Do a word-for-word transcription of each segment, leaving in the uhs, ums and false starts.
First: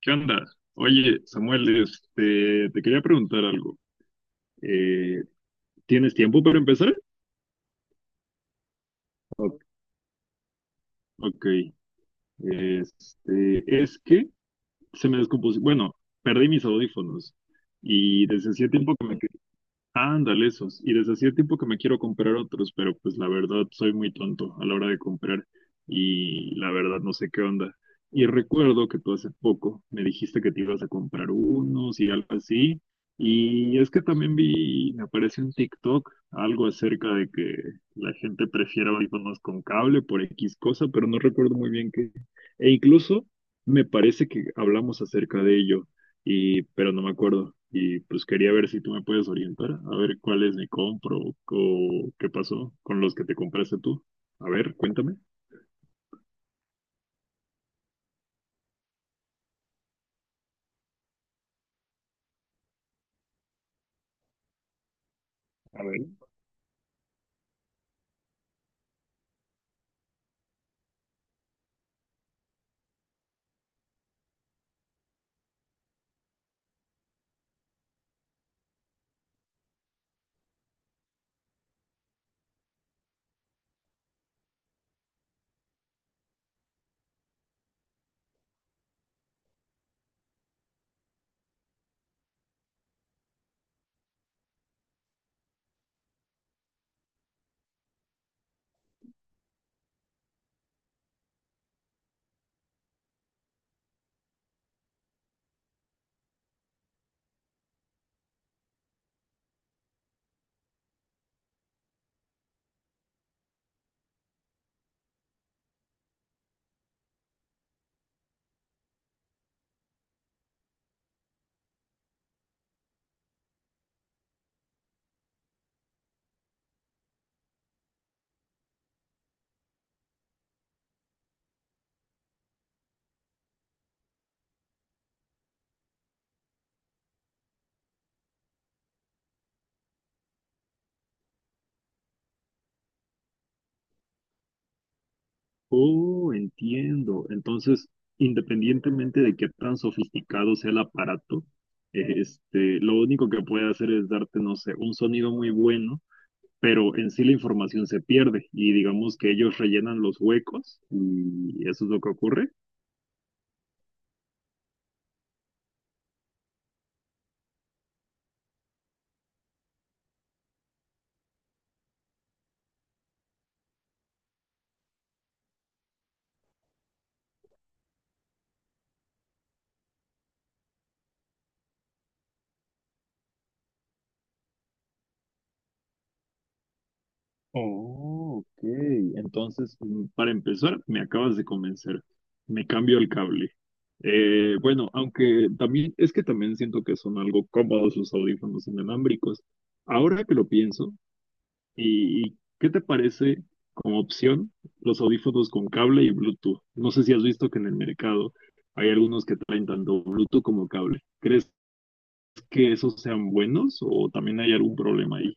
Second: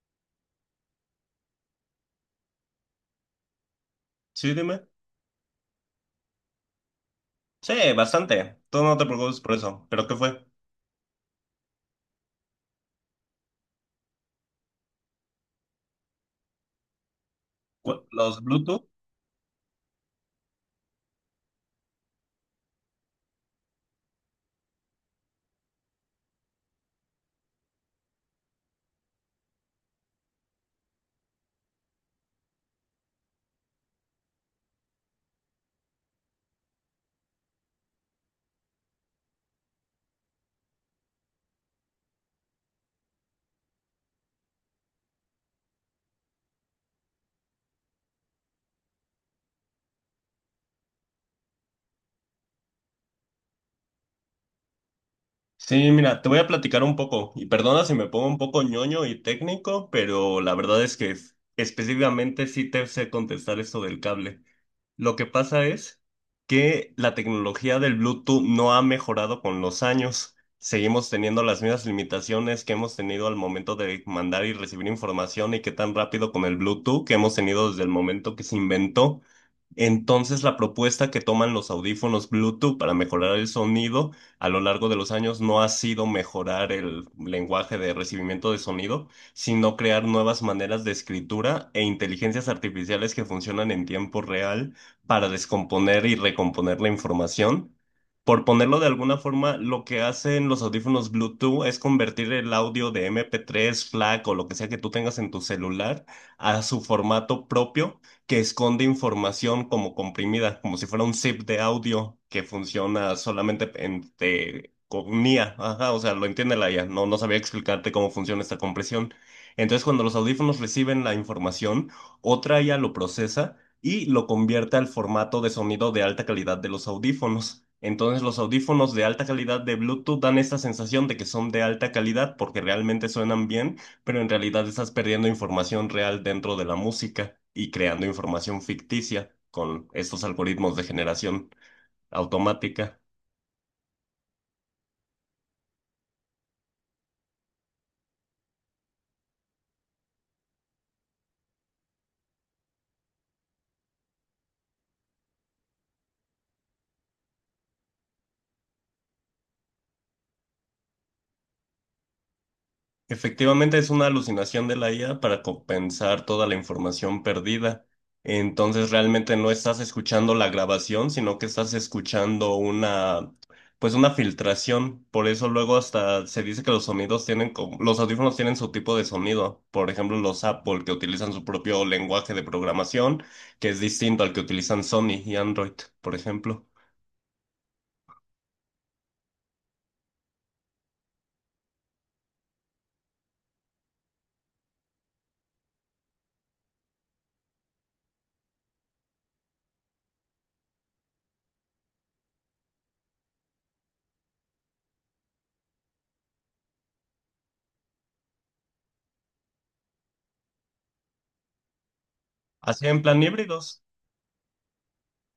¿Qué onda? Oye, Samuel, este, te quería preguntar algo. Sí, dime. Eh, ¿tienes tiempo para empezar? Sí, bastante. Tú no te preocupes por O- eso. ¿Pero qué fue? Ok. Este, es que se me descompuso. Bueno, perdí mis audífonos ¿Cu- y ¿Los desde hacía Bluetooth? tiempo que me. Ándale, esos. Y desde hacía tiempo que me quiero comprar otros, pero pues la verdad soy muy tonto a la hora de comprar y la verdad no sé qué onda. Y recuerdo que tú hace poco me dijiste que te ibas a comprar unos y algo así. Y es que también vi, me aparece en TikTok algo acerca de que la gente prefiere audífonos con cable por X cosa, pero no recuerdo muy bien qué. E incluso me parece que hablamos acerca de ello y, pero no me acuerdo. Y pues quería ver si tú me puedes orientar, a ver cuáles me compro o qué pasó con los que te compraste tú. A ver, cuéntame. Sí, mira, te voy a platicar un poco, y perdona si me pongo un poco ñoño y técnico, pero la verdad es que es- específicamente sí te sé contestar esto del cable. Lo que pasa A es ver. que la tecnología del Bluetooth no ha mejorado con los años. Seguimos teniendo las mismas limitaciones que hemos tenido al momento de mandar y recibir información y que tan rápido con el Bluetooth que hemos tenido desde el momento que se inventó. Entonces, la propuesta que toman los audífonos Bluetooth para mejorar el sonido a lo largo de los años no ha sido mejorar el lenguaje de recibimiento de sonido, sino crear nuevas maneras de escritura e inteligencias artificiales que funcionan en tiempo real para descomponer y recomponer la información. Por ponerlo de alguna forma, lo que hacen los audífonos Bluetooth es convertir el audio de M P tres, FLAC o lo que sea que tú tengas en tu celular a su formato propio que esconde información como comprimida, como si fuera un zip de audio que funciona solamente en, de- con I A. Ajá, o sea, lo entiende la I A. No, no sabía explicarte cómo funciona esta compresión. Entonces, cuando los audífonos reciben la información, otra I A lo procesa y lo convierte al formato de sonido de alta calidad de los audífonos. Entonces los audífonos de alta calidad de Bluetooth dan esta sensación de que son de alta calidad porque realmente suenan bien, pero en realidad estás perdiendo información real dentro de la música y creando información ficticia con estos algoritmos de generación automática. Oh, entiendo. Entonces, independientemente de qué tan sofisticado sea el aparato, eh, este, lo único que puede hacer es darte, no sé, un sonido muy bueno, pero en sí la información se pierde y digamos que ellos rellenan los huecos y eso es lo que ocurre. Efectivamente, es una alucinación de la I A para compensar toda la información perdida. Entonces, realmente no estás escuchando la grabación, sino que estás escuchando una, pues una filtración. Por eso luego hasta se dice que los sonidos tienen, como- los audífonos tienen su tipo de sonido. Por ejemplo, los Apple que utilizan su propio lenguaje de programación, que es distinto al que utilizan Sony y Android, por ejemplo. Oh, ok. Entonces, mm, para empezar, me acabas de convencer. Me cambio el cable. Eh, bueno, aunque también es que también siento que son algo cómodos los audífonos inalámbricos. Ahora que lo pienso, ¿y, y qué te parece como opción los audífonos con cable y Bluetooth? No sé si has visto que en el mercado hay algunos que traen tanto Bluetooth como cable. ¿Crees que Así en esos plan sean buenos híbridos. o también hay algún problema ahí?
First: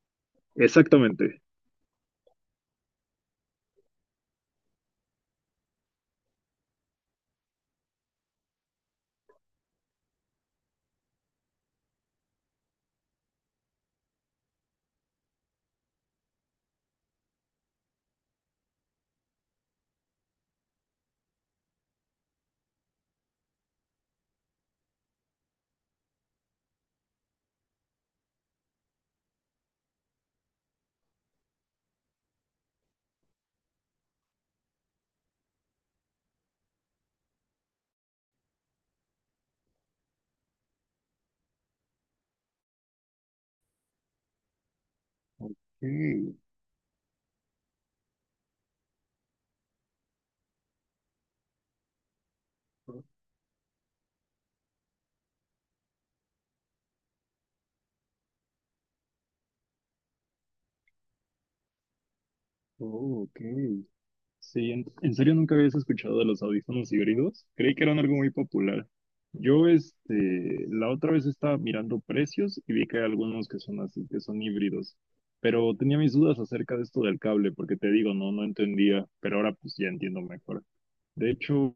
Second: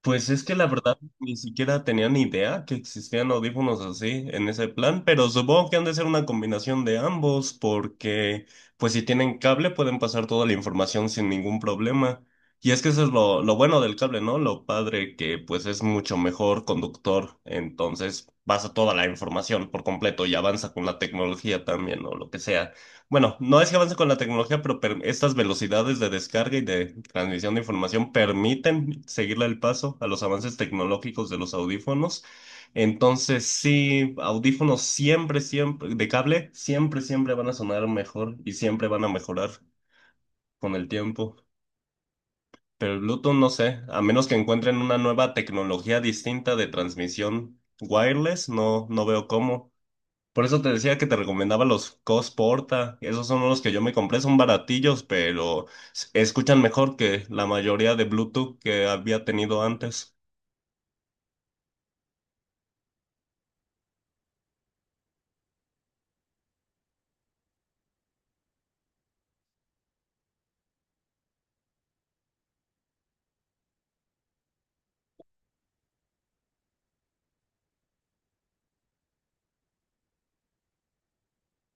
Pues es que la verdad ni Exactamente. siquiera tenía ni idea que existían audífonos así en ese plan, pero supongo que han de ser una combinación de ambos porque pues si tienen cable pueden pasar toda la información sin ningún problema. Y es que eso es lo, lo bueno del cable, ¿no? Lo padre que pues es mucho mejor conductor, entonces pasa toda la información por completo y avanza con la tecnología también o lo que sea. Bueno, no es que avance con la tecnología, pero per- estas velocidades de descarga y de transmisión de información permiten seguirle el paso a los avances tecnológicos de los audífonos. Entonces, sí, audífonos siempre, siempre, de cable, siempre, siempre van a sonar mejor y siempre van a mejorar con el tiempo. Pero el Bluetooth, no sé, a menos que encuentren una nueva tecnología Ok. distinta de transmisión wireless, no, no veo cómo. Por eso te decía que te recomendaba los Cosporta. Esos son los que yo me compré, son baratillos, pero s- escuchan mejor que la mayoría de Bluetooth que había tenido antes. Oh, ok. Sí, en, en serio nunca habías escuchado de los audífonos híbridos. Creí que eran algo muy popular. Yo, este, la otra vez estaba mirando precios y vi que hay algunos que son así, que son híbridos. Pero tenía mis dudas acerca de esto del cable, porque te digo, no, no entendía, pero ahora pues ya entiendo mejor. De hecho,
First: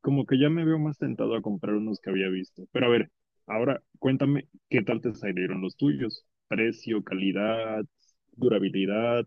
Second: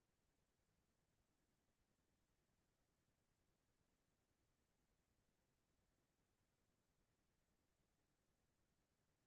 como que ya me veo más tentado a comprar unos que había visto. Pero a ver, ahora cuéntame qué tal te salieron los tuyos. Precio, calidad, durabilidad.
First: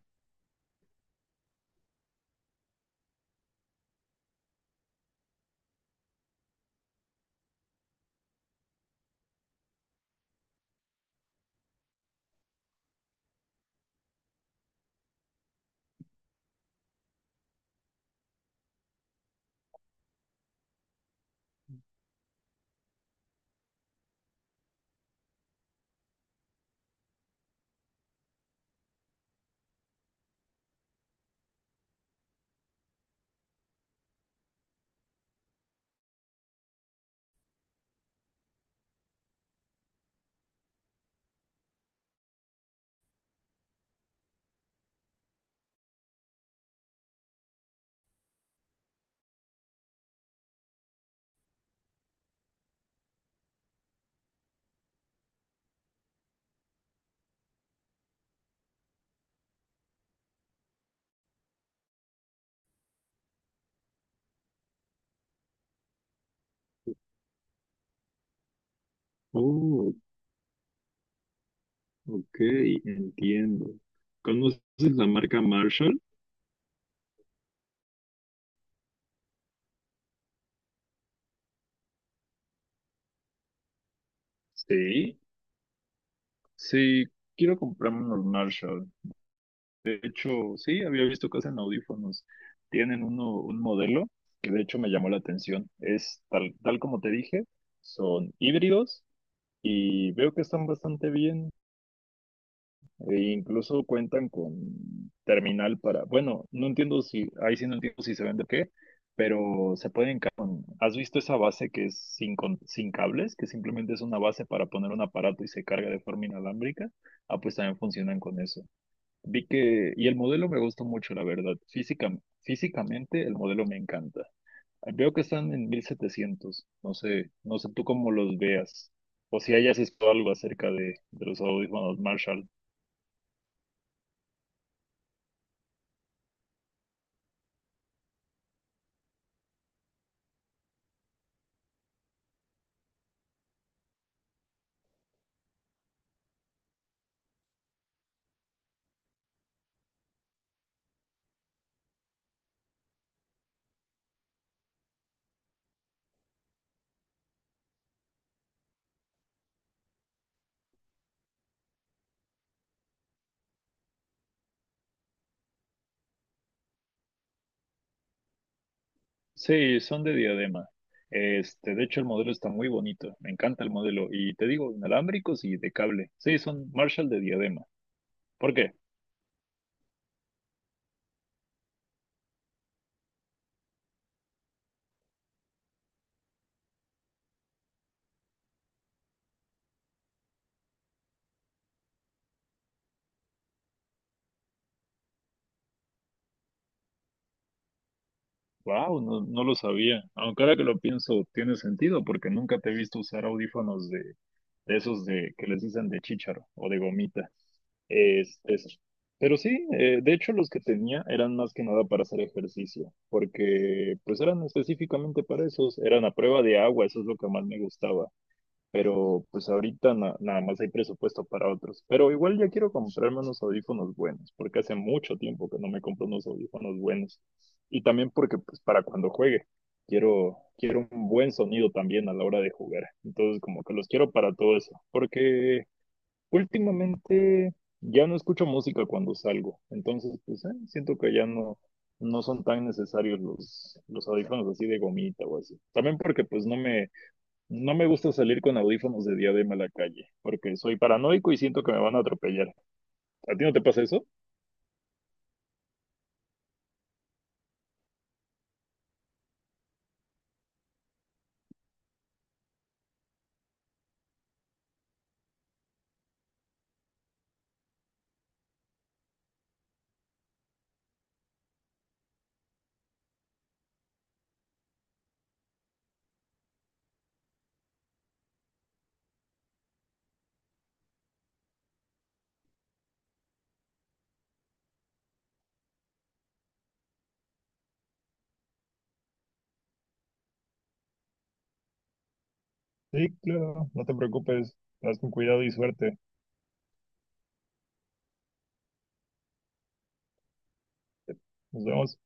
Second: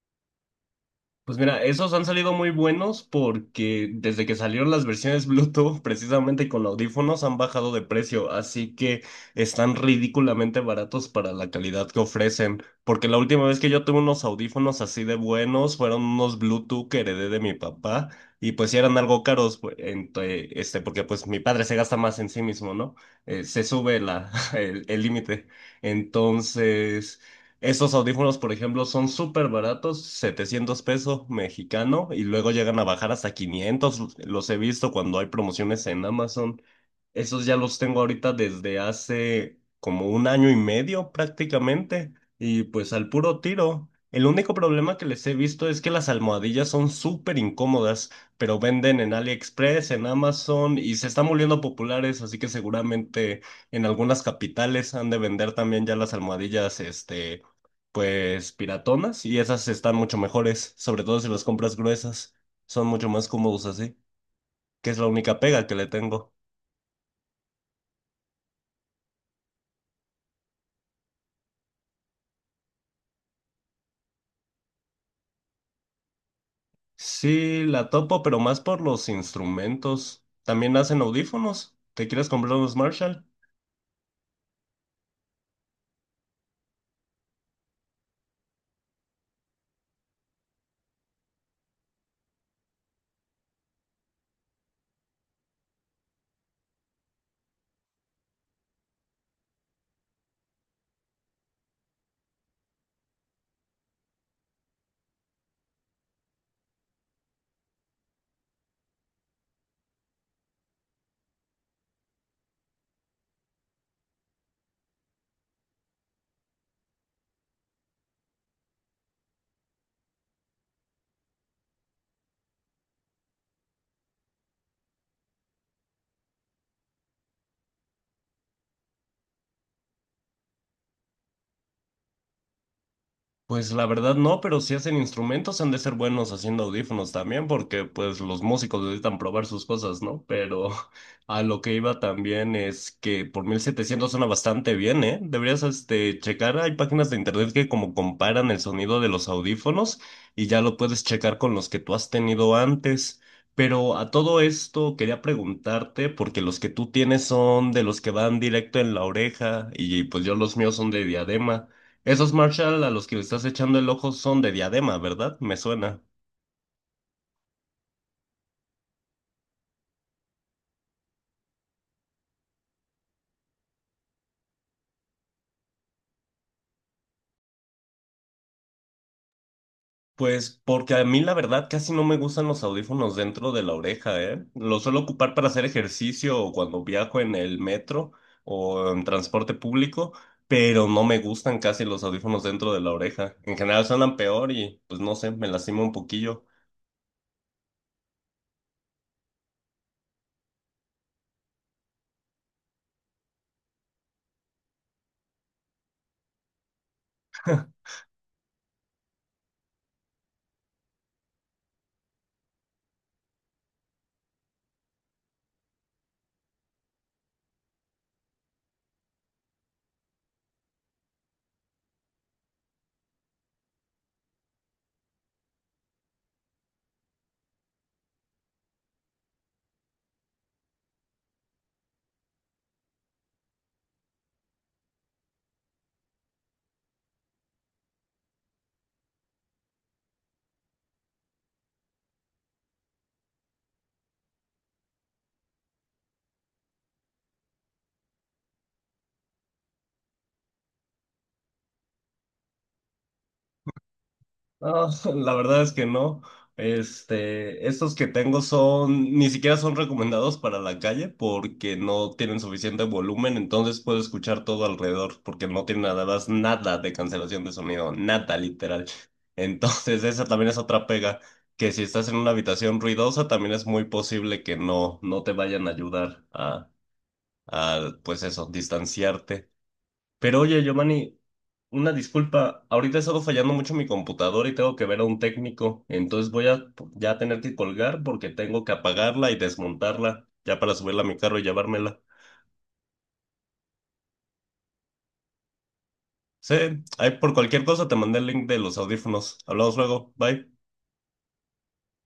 Pues mira, esos han salido muy buenos porque desde que salieron las versiones Bluetooth, precisamente con audífonos, han bajado de precio, así que están ridículamente baratos para la calidad que ofrecen. Porque la última vez que yo tuve unos audífonos así de buenos fueron unos Bluetooth que heredé de mi papá y pues sí eran algo caros, pues, ente- este, porque pues mi padre se gasta más en sí mismo, ¿no? Eh, se sube la, el el límite. Entonces... Esos audífonos, por ejemplo, son súper baratos, setecientos pesos mexicano, y luego llegan a bajar hasta quinientos. Los he visto cuando hay promociones en Amazon. Esos ya los tengo ahorita desde hace como un año y medio prácticamente, y pues al puro tiro. El único problema que les he visto es que las almohadillas son súper incómodas, pero venden en AliExpress, en Amazon, y se están volviendo populares, así que seguramente en algunas capitales han de vender también ya las almohadillas, este, pues piratonas y esas están mucho mejores, sobre todo si las compras gruesas, son mucho más cómodos así, que es la única pega que le tengo. Oh, ok, entiendo. ¿Conoces la marca Marshall? Sí, la topo, pero más por los instrumentos. También hacen audífonos. ¿Te quieres comprar unos Marshall? Sí, sí, quiero comprarme unos Marshall. De hecho, sí, había visto que hacen audífonos. Tienen uno, un modelo que de hecho me llamó la atención. Es tal, tal como te dije, son híbridos y veo que están bastante bien. E incluso cuentan con terminal para, bueno, no entiendo si, ahí sí no entiendo si se vende o qué, pero se pueden, ca- con- ¿has visto esa base que es sin, con- sin cables, que simplemente es una base para poner un aparato y se carga de forma inalámbrica? Ah, pues también funcionan con eso. Vi que, y el modelo me gustó mucho, la verdad. Física, físicamente el modelo me encanta. Veo que están en mil setecientos, no sé, no sé tú cómo los veas, o si hayas visto algo acerca de, de, los audífonos Marshall. Pues la verdad no, pero si hacen instrumentos han de ser buenos haciendo audífonos también, porque pues los músicos necesitan probar sus cosas, ¿no? Pero a lo que iba también es que por mil setecientos suena bastante bien, ¿eh? Deberías este, checar, hay páginas de internet que como comparan el sonido de los audífonos y ya lo puedes checar con los que tú has tenido antes. Pero a todo esto quería preguntarte, porque los que tú tienes son de los que van directo en la oreja y pues yo los míos son de diadema. Esos Marshall a los que le estás echando el ojo son de diadema, ¿verdad? Me suena. Sí, son de diadema. Este, de hecho, el modelo está muy bonito. Me encanta el modelo. Y te digo, inalámbricos y de cable. Sí, son Marshall de diadema. ¿Por qué? Pues porque a mí la verdad casi no me gustan los audífonos dentro de la oreja, ¿eh? Los suelo ocupar para hacer ejercicio o cuando viajo en el metro o en transporte público, pero no me gustan casi los audífonos dentro de la oreja. En general suenan peor y pues no sé, me lastima un poquillo. Wow, no, no lo sabía. Aunque ahora que lo pienso, tiene sentido porque nunca te he visto usar audífonos de, de esos de que les dicen de chícharo o de gomita. Es, es- Pero sí, eh, de hecho, los que tenía eran más que nada para hacer ejercicio, porque pues eran específicamente para esos, eran a prueba de agua, eso es lo que más me gustaba, pero pues ahorita na- nada más hay presupuesto para otros. Pero igual ya quiero comprarme unos audífonos buenos, porque hace mucho tiempo que no me compro unos audífonos buenos. Y también porque pues para cuando juegue, quiero, quiero un buen sonido también a la hora de jugar. Entonces como que los quiero para todo eso, porque últimamente ya no escucho música cuando salgo. Entonces pues eh, siento que ya no... No son tan necesarios los, los audífonos así de gomita o así. También porque pues no me, no me gusta salir con audífonos de diadema a la calle, porque soy paranoico y siento que me van a atropellar. ¿A ti no te pasa eso? No, la verdad es que no. Este, estos que tengo son, ni siquiera son recomendados para la calle porque no tienen suficiente volumen, entonces puedo escuchar todo alrededor porque no tienen nada, nada de cancelación de sonido, nada literal. Entonces, esa también es otra pega, que si estás en una habitación ruidosa, también es muy posible que no, no te vayan a ayudar a, a pues eso, distanciarte. Pero oye, Giovanni, una disculpa, ahorita he estado fallando mucho mi computadora y tengo que ver a un técnico, entonces voy a ya tener que colgar porque tengo que apagarla y desmontarla ya para subirla a mi carro y llevármela. Sí, claro, no te preocupes. Vas con cuidado y suerte. Sí, ahí por cualquier cosa te mandé el link de los audífonos. Hablamos luego, bye. Nos vemos.